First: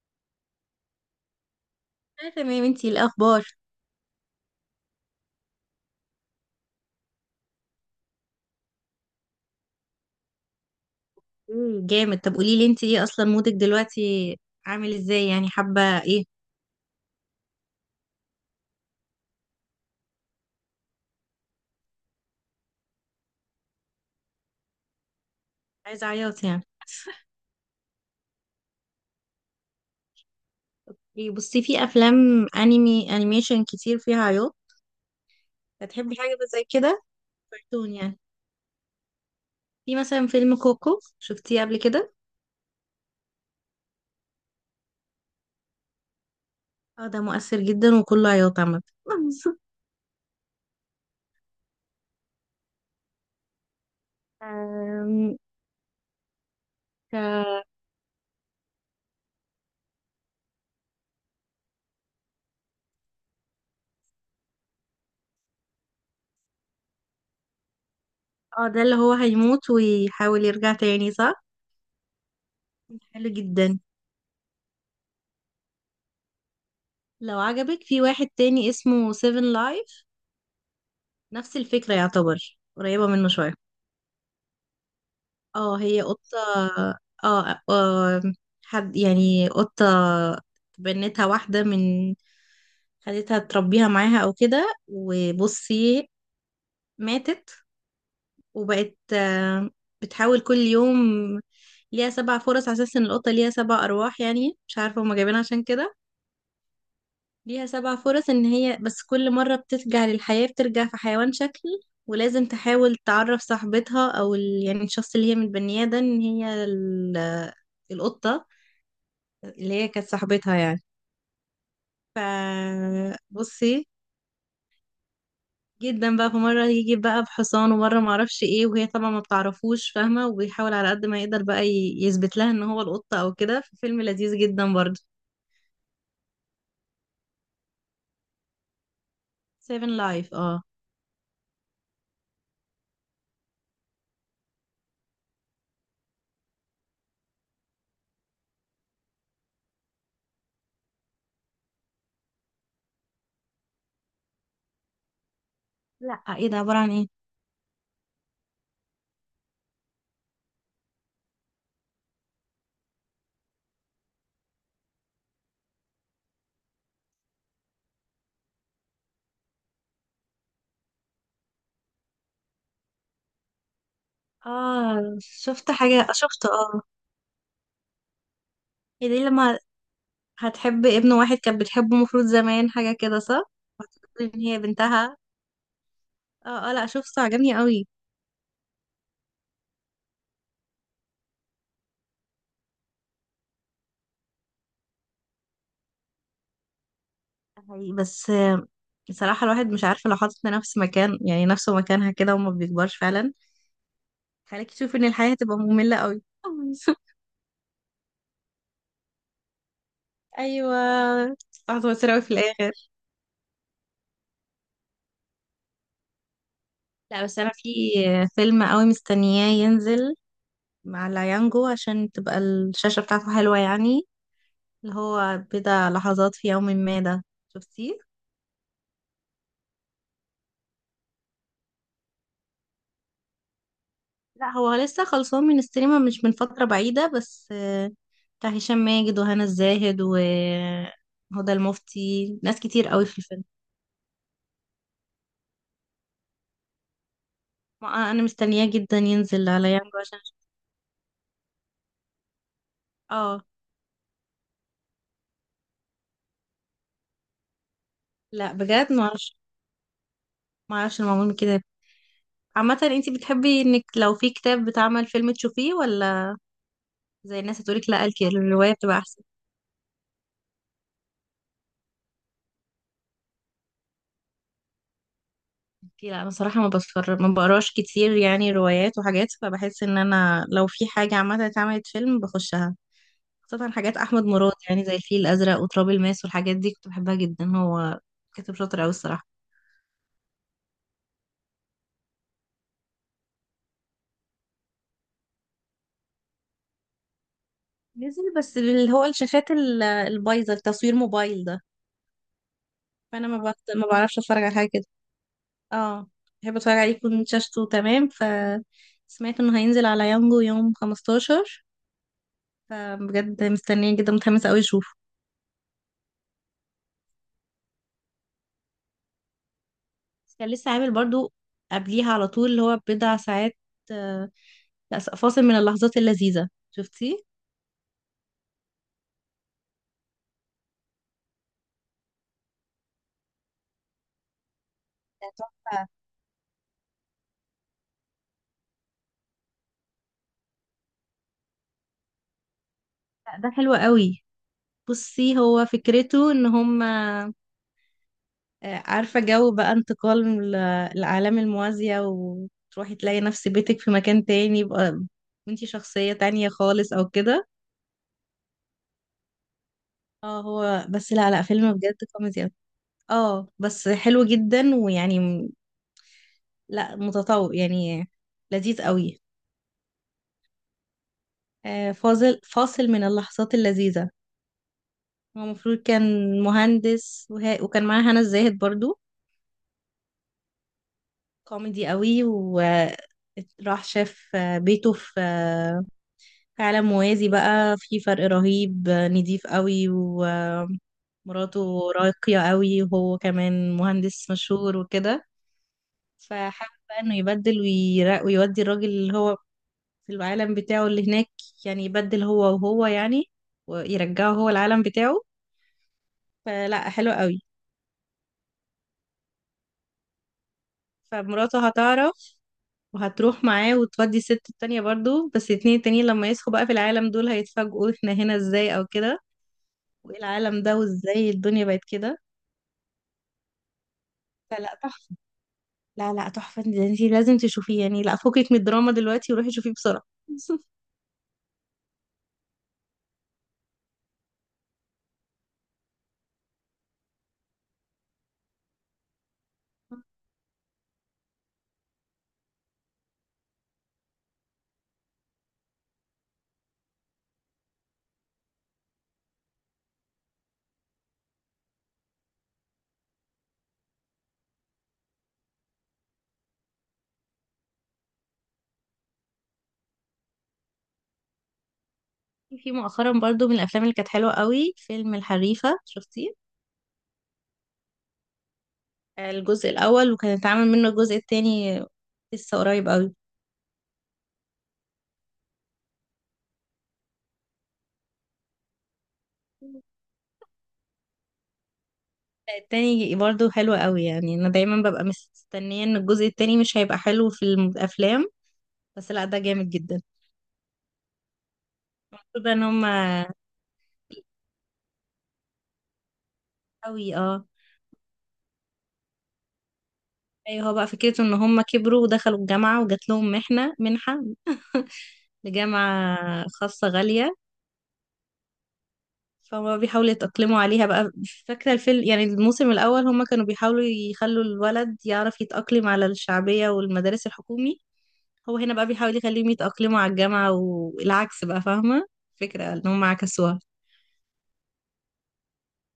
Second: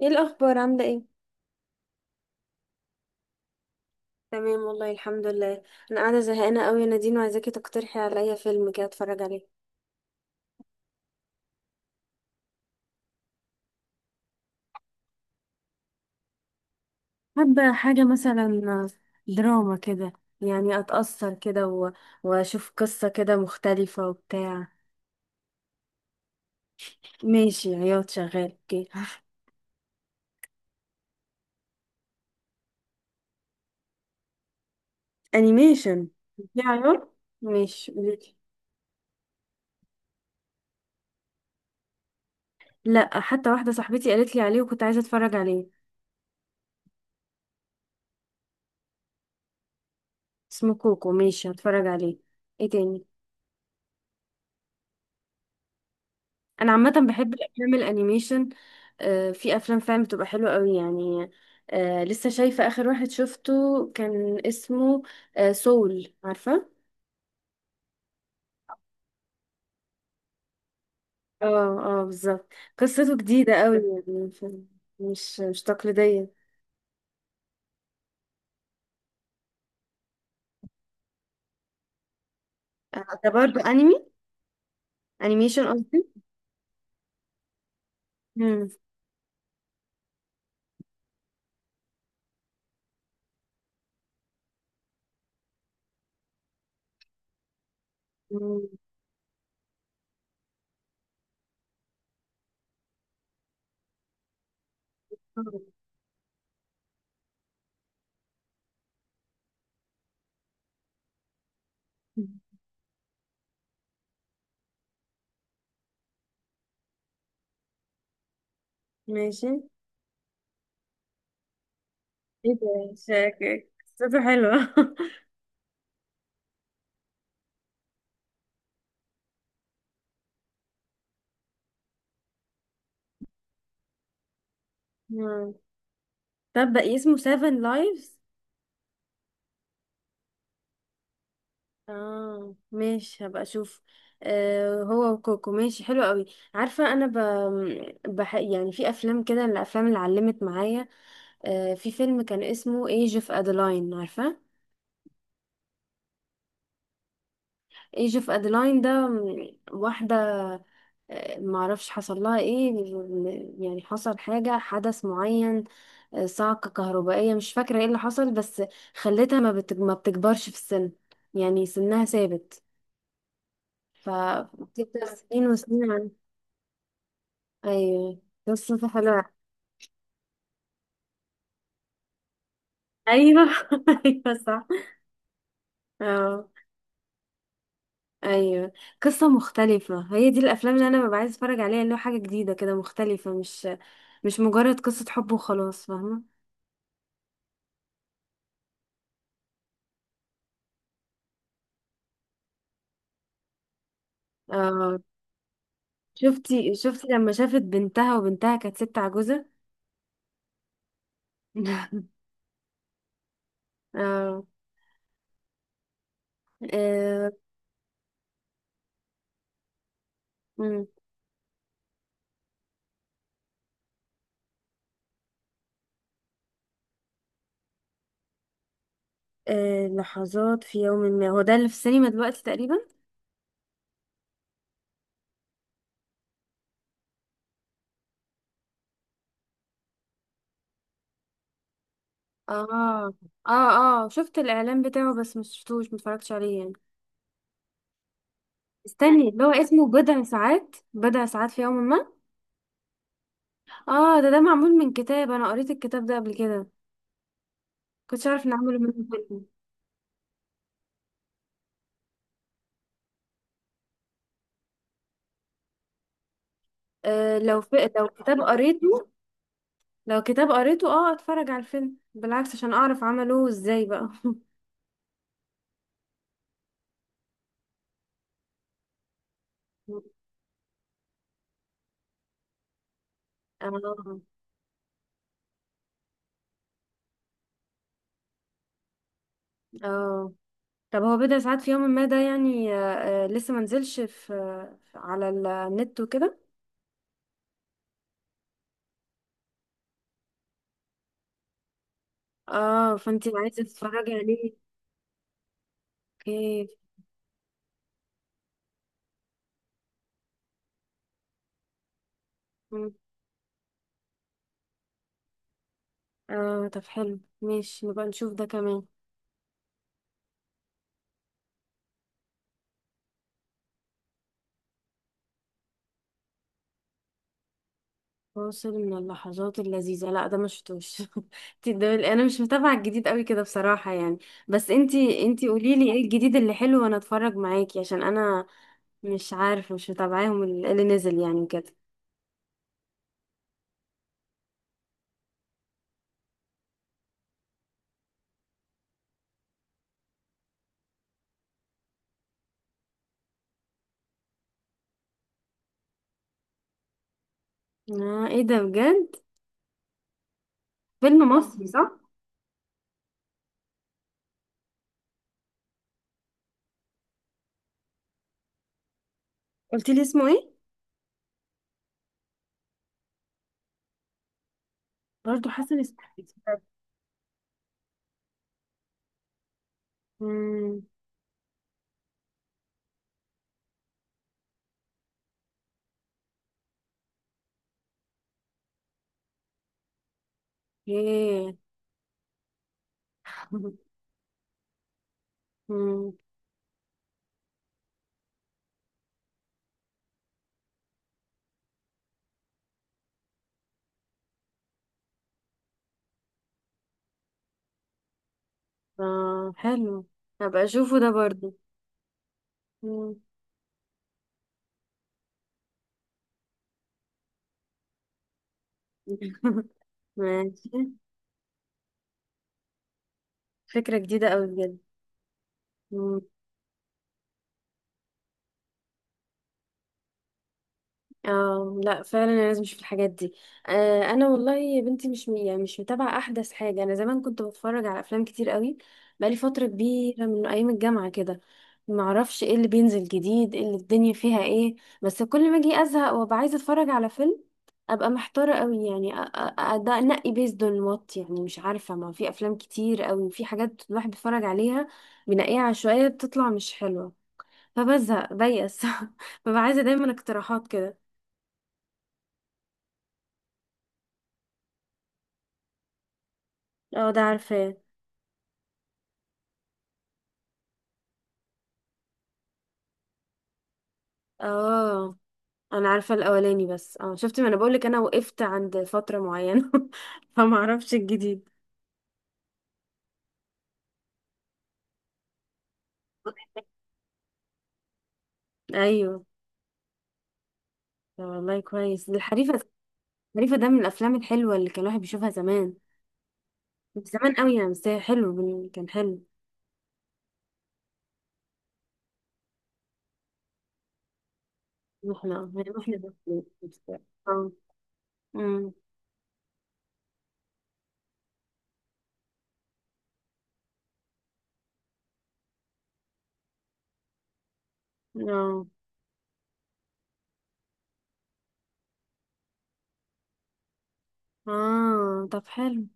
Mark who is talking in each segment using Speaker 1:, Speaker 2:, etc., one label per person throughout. Speaker 1: ايه الاخبار؟ عامله ايه؟
Speaker 2: اه تمام، انتي إيه الاخبار؟
Speaker 1: تمام والله، الحمد لله. انا قاعده زهقانه قوي يا نادين، وعايزاكي تقترحي عليا فيلم كده اتفرج عليه.
Speaker 2: جامد. طب قولي لي انتي ايه اصلا مودك دلوقتي؟ عامل ازاي يعني، حابه ايه؟
Speaker 1: حابة حاجة مثلا دراما كده، يعني أتأثر كده وأشوف قصة كده مختلفة وبتاع.
Speaker 2: عايزه عياط يعني؟
Speaker 1: ماشي، عياط شغال، اوكي.
Speaker 2: إيه، بصي، في افلام انمي انيميشن كتير فيها عياط.
Speaker 1: أنيميشن،
Speaker 2: هتحبي حاجه
Speaker 1: في
Speaker 2: زي كده؟
Speaker 1: عياط؟ ماشي،
Speaker 2: كرتون يعني.
Speaker 1: قوليلي.
Speaker 2: في مثلا فيلم كوكو، شفتيه قبل كده؟
Speaker 1: لأ، حتى واحدة صاحبتي قالت لي عليه وكنت عايزة أتفرج عليه.
Speaker 2: اه، ده مؤثر جدا وكله عياط عامه.
Speaker 1: اسمه كوكو، ماشي، هتفرج عليه. ايه تاني؟
Speaker 2: أم،
Speaker 1: انا عامه بحب
Speaker 2: ك-
Speaker 1: الافلام الانيميشن. في افلام فعلا بتبقى حلوه قوي يعني. لسه شايفه، اخر واحد شفته كان اسمه، سول، عارفه؟
Speaker 2: اه، ده اللي هو هيموت ويحاول يرجع تاني، صح؟
Speaker 1: اه. اه بالظبط. قصته
Speaker 2: حلو
Speaker 1: جديده قوي
Speaker 2: جدا.
Speaker 1: يعني مش تقليديه.
Speaker 2: لو عجبك، في واحد تاني اسمه سيفن لايف. نفس الفكرة، يعتبر قريبة منه
Speaker 1: ده
Speaker 2: شوية.
Speaker 1: برضو انمي، انيميشن
Speaker 2: اه، هي
Speaker 1: قصدي.
Speaker 2: قطة. اه، آه.
Speaker 1: مم.
Speaker 2: حد يعني، قطة بنتها واحدة من... خدتها تربيها معاها او كده، وبصي، ماتت.
Speaker 1: مم.
Speaker 2: وبقت، بتحاول كل يوم. ليها سبع فرص على اساس ان القطة ليها سبع ارواح، يعني مش عارفة هما جايبينها عشان كده. ليها سبع فرص ان هي، بس كل مرة بترجع للحياة بترجع في حيوان شكل. ولازم تحاول تعرف صاحبتها او يعني الشخص اللي هي متبنياه ده، ان هي القطة
Speaker 1: ماشي.
Speaker 2: اللي هي كانت صاحبتها يعني. ف
Speaker 1: ايه ده؟ شاكك،
Speaker 2: بصي
Speaker 1: قصته حلوه.
Speaker 2: جدا بقى، في مرة يجي بقى بحصان، ومرة معرفش ايه، وهي طبعا ما بتعرفوش فاهمة، وبيحاول على قد ما يقدر بقى يثبت لها ان هو القطة او كده. فيلم لذيذ جدا برضه.
Speaker 1: مم. طب بقى اسمه سيفن لايفز؟
Speaker 2: سيفن لايف، اه.
Speaker 1: اه ماشي، هبقى اشوف. آه، هو وكوكو، ماشي، حلو قوي. عارفه انا يعني في افلام كده، الافلام اللي علمت معايا. آه، في فيلم كان اسمه ايج اوف ادلاين، عارفه؟
Speaker 2: لا، ايه ده؟ عبارة عن ايه؟
Speaker 1: ايج اوف ادلاين ده واحده، آه، معرفش حصل لها ايه، يعني حصل حاجه، حدث معين، آه، صعقه كهربائيه، مش فاكره ايه اللي حصل، بس خلتها ما, ما بتكبرش في السن، يعني سنها ثابت. ف بتفضل
Speaker 2: اه،
Speaker 1: سنين
Speaker 2: شفت حاجة
Speaker 1: وسنين.
Speaker 2: شفت اه.
Speaker 1: ايوه، قصة
Speaker 2: هي
Speaker 1: حلوة.
Speaker 2: دي لما هتحب ابن واحد كانت بتحبه المفروض زمان، حاجة كده صح؟
Speaker 1: ايوه.
Speaker 2: وهتقول
Speaker 1: ايوه
Speaker 2: ان هي
Speaker 1: صح.
Speaker 2: بنتها.
Speaker 1: اه.
Speaker 2: اه، اه، لا شوف، عجبني قوي.
Speaker 1: ايوه، قصة مختلفة. هي دي الافلام اللي انا ببقى عايز اتفرج عليها، اللي هو حاجة جديدة كده مختلفة، مش مجرد قصة حب وخلاص، فاهمة؟
Speaker 2: حقيقي، بس بصراحة الواحد مش عارفة لو حاطط نفس مكان، يعني نفسه مكانها كده، وما بيكبرش فعلا، خليك تشوف
Speaker 1: اه
Speaker 2: ان الحياة هتبقى مملة قوي.
Speaker 1: شفتي لما شافت بنتها وبنتها كانت ست عجوزة.
Speaker 2: ايوه، هتوتر قوي في الاخر.
Speaker 1: اه.
Speaker 2: لا،
Speaker 1: آه.
Speaker 2: بس انا في فيلم قوي مستنياه ينزل
Speaker 1: مم.
Speaker 2: مع العيانجو، عشان تبقى الشاشة بتاعته حلوة يعني، اللي هو بضع لحظات في يوم ما ده. شفتيه؟
Speaker 1: آه، لحظات في يوم ما، هو ده اللي في السينما دلوقتي تقريبا.
Speaker 2: لا، هو لسه خلصان من السينما مش من فترة بعيدة، بس بتاع هشام ماجد وهنا الزاهد وهدى المفتي، ناس كتير قوي
Speaker 1: اه.
Speaker 2: في الفيلم.
Speaker 1: اه اه، شفت الاعلان بتاعه، بس مش شفتوش، متفرجتش عليه يعني.
Speaker 2: انا مستنياه جدا
Speaker 1: استني، اللي
Speaker 2: ينزل
Speaker 1: هو
Speaker 2: على
Speaker 1: اسمه
Speaker 2: يانجو عشان
Speaker 1: بضع
Speaker 2: أشوف.
Speaker 1: ساعات، بضع ساعات في يوم ما.
Speaker 2: اه،
Speaker 1: اه، ده ده معمول من كتاب، انا قريت الكتاب ده قبل كده، كنتش عارف ان
Speaker 2: لا
Speaker 1: عملوا منه
Speaker 2: بجد ما اعرفش.
Speaker 1: فيلم.
Speaker 2: ما اعرفش المعمول من كده. عامة، انتي بتحبي انك لو في كتاب بتعمل فيلم تشوفيه، ولا
Speaker 1: آه
Speaker 2: زي الناس
Speaker 1: لو في،
Speaker 2: تقولك لا
Speaker 1: لو كتاب
Speaker 2: الرواية بتبقى
Speaker 1: قريته،
Speaker 2: احسن؟
Speaker 1: لو كتاب قريته اه اتفرج على الفيلم، بالعكس عشان اعرف عملوه ازاي بقى.
Speaker 2: اوكي، لا انا صراحة ما بتفرج، ما بقراش كتير يعني روايات وحاجات، فبحس ان انا لو في حاجة عامة اتعملت فيلم بخشها، خاصة حاجات
Speaker 1: اه.
Speaker 2: أحمد مراد، يعني زي الفيل الأزرق وتراب الماس والحاجات دي، كنت بحبها جدا. هو كاتب شاطر أوي الصراحة.
Speaker 1: اه طب، هو بضع ساعات في يوم ما ده يعني، آه آه لسه منزلش في، آه، على النت وكده.
Speaker 2: نزل، بس اللي هو الشاشات البايظة، التصوير موبايل ده،
Speaker 1: اه،
Speaker 2: فأنا
Speaker 1: فانتي عايزة
Speaker 2: ما
Speaker 1: تتفرجي
Speaker 2: بعرفش أتفرج
Speaker 1: عليه.
Speaker 2: على حاجة كده. اه، بحب
Speaker 1: اوكي.
Speaker 2: أتفرج عليه يكون شاشته تمام. سمعت إنه هينزل على يانجو يوم 15،
Speaker 1: مم.
Speaker 2: فبجد مستنية جدا، متحمسة أوي أشوفه.
Speaker 1: اه طب حلو، ماشي، نبقى نشوف ده كمان.
Speaker 2: كان لسه عامل برضو قبليها على طول، اللي هو بضع ساعات. آه، لا، فاصل من اللحظات اللذيذة، شفتيه؟
Speaker 1: فاصل من اللحظات اللذيذة؟ لا، ده مش شفتوش. انا مش متابعة الجديد قوي كده بصراحة يعني. بس انتي
Speaker 2: ده
Speaker 1: انتي
Speaker 2: تحفة.
Speaker 1: قوليلي ايه الجديد اللي حلو وانا اتفرج معاكي، عشان انا مش عارفة، مش متابعاهم اللي نزل يعني كده.
Speaker 2: لا، ده حلو قوي. بصي، هو فكرته ان هم، عارفة جو بقى، انتقال من العالم الموازية، وتروحي تلاقي نفس بيتك في مكان تاني، يبقى انتي شخصية تانية خالص او كده.
Speaker 1: اه ايه ده بجد؟
Speaker 2: اه، هو بس،
Speaker 1: فيلم
Speaker 2: لا لا،
Speaker 1: مصري
Speaker 2: فيلم
Speaker 1: صح؟
Speaker 2: بجد كوميدي أوي. اه بس حلو جدا، ويعني لا متطور يعني، لذيذ قوي.
Speaker 1: قلتيلي اسمه ايه؟
Speaker 2: فاصل من اللحظات اللذيذة. هو
Speaker 1: برضو
Speaker 2: المفروض
Speaker 1: حسن
Speaker 2: كان
Speaker 1: اسماعيل؟
Speaker 2: مهندس وكان معاه هنا الزاهد برضو.
Speaker 1: امم.
Speaker 2: كوميدي قوي، وراح شاف بيته في عالم موازي، بقى في فرق رهيب، نضيف قوي
Speaker 1: ايه.
Speaker 2: ومراته راقية قوي وهو كمان مهندس مشهور وكده،
Speaker 1: امم.
Speaker 2: فحابب بقى انه يبدل ويودي الراجل اللي هو في العالم بتاعه اللي هناك، يعني يبدل هو وهو يعني، ويرجعه هو العالم بتاعه. فلا، حلو قوي.
Speaker 1: اه حلو، هبقى اشوفه ده برضو.
Speaker 2: فمراته هتعرف
Speaker 1: مم.
Speaker 2: وهتروح معاه وتودي الست التانية برضو، بس الاتنين التانيين لما يصحوا بقى في العالم دول هيتفاجئوا احنا هنا ازاي او كده، وايه العالم ده،
Speaker 1: ماشي،
Speaker 2: وازاي الدنيا بقت كده.
Speaker 1: فكرة جديدة قوي بجد.
Speaker 2: فلا، تحفة. لا لا، تحفة، ده انتي لازم تشوفيه يعني، لا فكك من الدراما دلوقتي وروحي شوفيه بسرعة.
Speaker 1: اه لا فعلا، انا لازم اشوف الحاجات دي. آه انا والله يا بنتي مش يعني مش متابعه احدث حاجه. انا زمان كنت بتفرج على افلام كتير قوي، بقالي فتره كبيره من ايام الجامعه كده. ما اعرفش ايه اللي بينزل جديد، ايه اللي الدنيا فيها ايه. بس كل ما اجي ازهق وابقى عايزه اتفرج على فيلم، ابقى محتاره قوي يعني. ده انقي بيزد اون وات، يعني مش عارفه، ما في افلام كتير قوي، في حاجات الواحد بيتفرج عليها، بنقيها عشوائيه، بتطلع مش حلوه. فبزهق بيأس. ببقى عايزه دايما اقتراحات كده.
Speaker 2: في مؤخرا برضو من الافلام اللي كانت حلوة قوي، فيلم الحريفة، شفتيه؟
Speaker 1: اه ده عارفاه.
Speaker 2: الجزء الاول، وكان اتعمل منه الجزء التاني لسه قريب قوي.
Speaker 1: اه انا عارفه الاولاني، بس اه شفت، ما انا بقولك انا وقفت عند فتره معينه. فما اعرفش الجديد.
Speaker 2: التاني برضو حلو قوي، يعني انا دايما ببقى مستنية ان الجزء التاني مش هيبقى حلو في الافلام، بس
Speaker 1: ايوه.
Speaker 2: لا ده جامد جدا.
Speaker 1: طب والله كويس
Speaker 2: ده
Speaker 1: الحريفه.
Speaker 2: ان هم
Speaker 1: الحريفه ده من الافلام الحلوه اللي كان الواحد بيشوفها زمان،
Speaker 2: قوي،
Speaker 1: زمان
Speaker 2: اه.
Speaker 1: قوي يعني، بس هي حلو كان حلو.
Speaker 2: ايوه، هو بقى فكرته ان هم كبروا ودخلوا الجامعة، وجات لهم منحة
Speaker 1: واحنا، واحنا
Speaker 2: لجامعة
Speaker 1: بس-
Speaker 2: خاصة غالية،
Speaker 1: اه. امم.
Speaker 2: فهم بيحاولوا يتأقلموا عليها بقى. فاكرة الفيلم يعني الموسم الأول هم كانوا بيحاولوا يخلوا الولد يعرف يتأقلم على الشعبية والمدارس الحكومي، هو
Speaker 1: اه.
Speaker 2: هنا بقى بيحاول يخليهم يتأقلموا على الجامعة، والعكس بقى، فاهمة فكرة ان هم عكسوها.
Speaker 1: اه طب حلو،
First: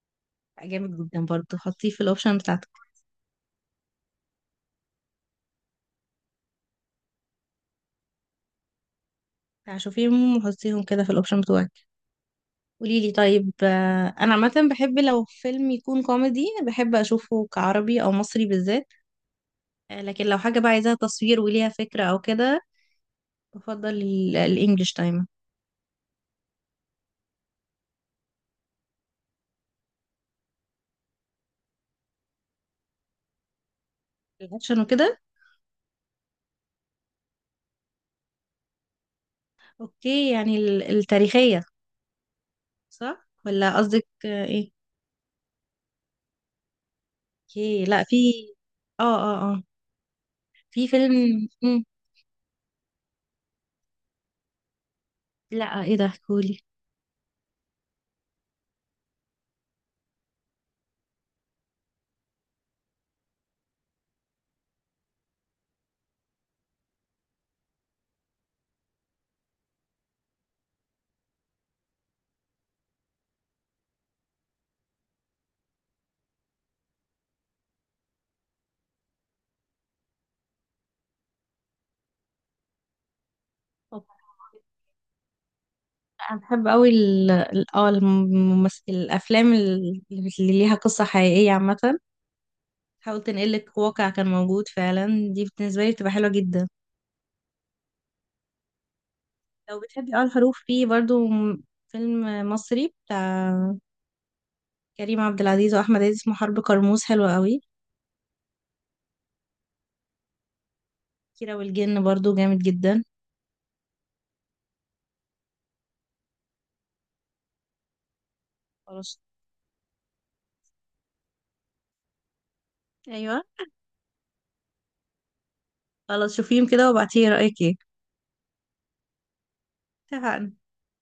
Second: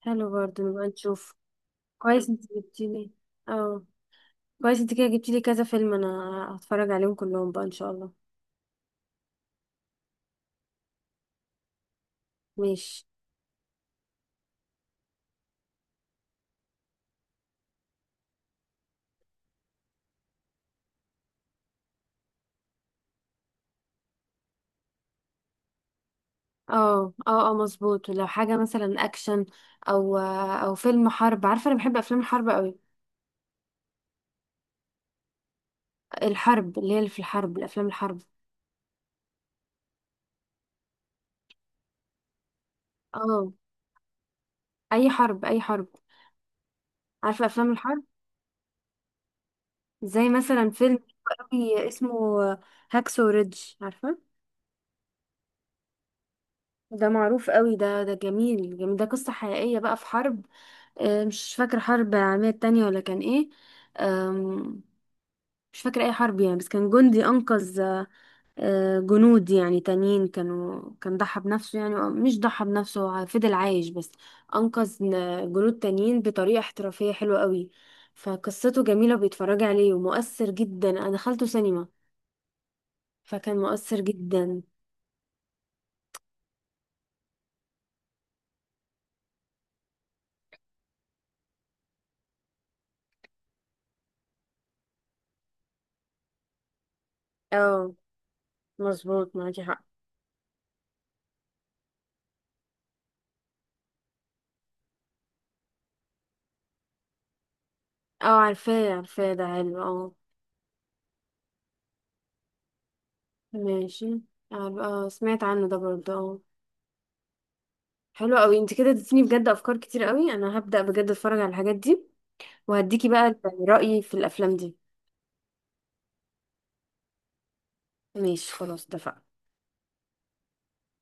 Speaker 1: حلو برضه، نبقى
Speaker 2: جامد جدا
Speaker 1: نشوف.
Speaker 2: برضه، حطيه في
Speaker 1: كويس
Speaker 2: الأوبشن
Speaker 1: انت
Speaker 2: بتاعتك،
Speaker 1: جبتيلي. اه، كويس انت كده جبتيلي كذا فيلم، انا هتفرج عليهم كلهم بقى ان شاء الله.
Speaker 2: شوفيهم وحطيهم كده في الأوبشن بتوعك. قولي
Speaker 1: ماشي.
Speaker 2: لي طيب، انا عامه بحب لو فيلم يكون كوميدي بحب اشوفه كعربي او مصري بالذات. لكن لو حاجه بقى عايزاها تصوير وليها فكره او كده، بفضل الانجليش دايما.
Speaker 1: اه اه اه مظبوط، لو حاجة مثلا اكشن، او او فيلم حرب، عارفة انا بحب افلام الحرب قوي.
Speaker 2: الاكشن وكده،
Speaker 1: الحرب اللي هي اللي في الحرب، الافلام الحرب.
Speaker 2: اوكي. يعني التاريخيه، صح؟
Speaker 1: اه
Speaker 2: ولا قصدك ايه؟
Speaker 1: اي حرب، اي حرب، عارفة افلام
Speaker 2: اوكي.
Speaker 1: الحرب،
Speaker 2: لا، في، اه اه اه،
Speaker 1: زي مثلا
Speaker 2: في
Speaker 1: فيلم
Speaker 2: فيلم. مم.
Speaker 1: قوي اسمه هاكسو ريدج، عارفة؟
Speaker 2: لا، ايه ده؟ قولي.
Speaker 1: ده معروف قوي ده، ده جميل جميل، ده قصة حقيقية بقى في حرب، آه، مش فاكرة حرب العالمية التانية ولا كان ايه، آم، مش فاكرة اي حرب يعني، بس كان جندي انقذ، آه، جنود يعني تانيين، كانوا، كان ضحى بنفسه، يعني مش ضحى بنفسه، هو فضل عايش، بس أنقذ جنود تانيين بطريقة احترافية حلوة قوي. فقصته جميلة، بيتفرج عليه ومؤثر جدا. أنا دخلته سينما فكان مؤثر جدا.
Speaker 2: انا بحب قوي الممثل، الافلام اللي ليها قصه حقيقيه عامه، حاول تنقلك واقع كان موجود فعلا. دي بالنسبة لي بتبقى حلوة جدا.
Speaker 1: اه مظبوط، معاكي
Speaker 2: لو
Speaker 1: حق.
Speaker 2: بتحبي الحروف، في برضو فيلم مصري بتاع كريم عبد العزيز وأحمد عز، اسمه حرب كرموز، حلو قوي.
Speaker 1: اه عارفاه عارفاه، ده حلو اه.
Speaker 2: كيرة والجن برضو جامد جدا.
Speaker 1: ماشي. اه سمعت عنه ده برضه، اه. حلو قوي، انت كده
Speaker 2: خلاص.
Speaker 1: اديتيني بجد افكار كتير قوي، انا هبدأ بجد اتفرج على الحاجات دي، وهديكي بقى
Speaker 2: أيوة.
Speaker 1: رأيي في الافلام دي.
Speaker 2: خلاص، شوفيهم كده وابعتيلي رأيك ايه.
Speaker 1: ماشي، خلاص، اتفقنا.
Speaker 2: اتفقنا.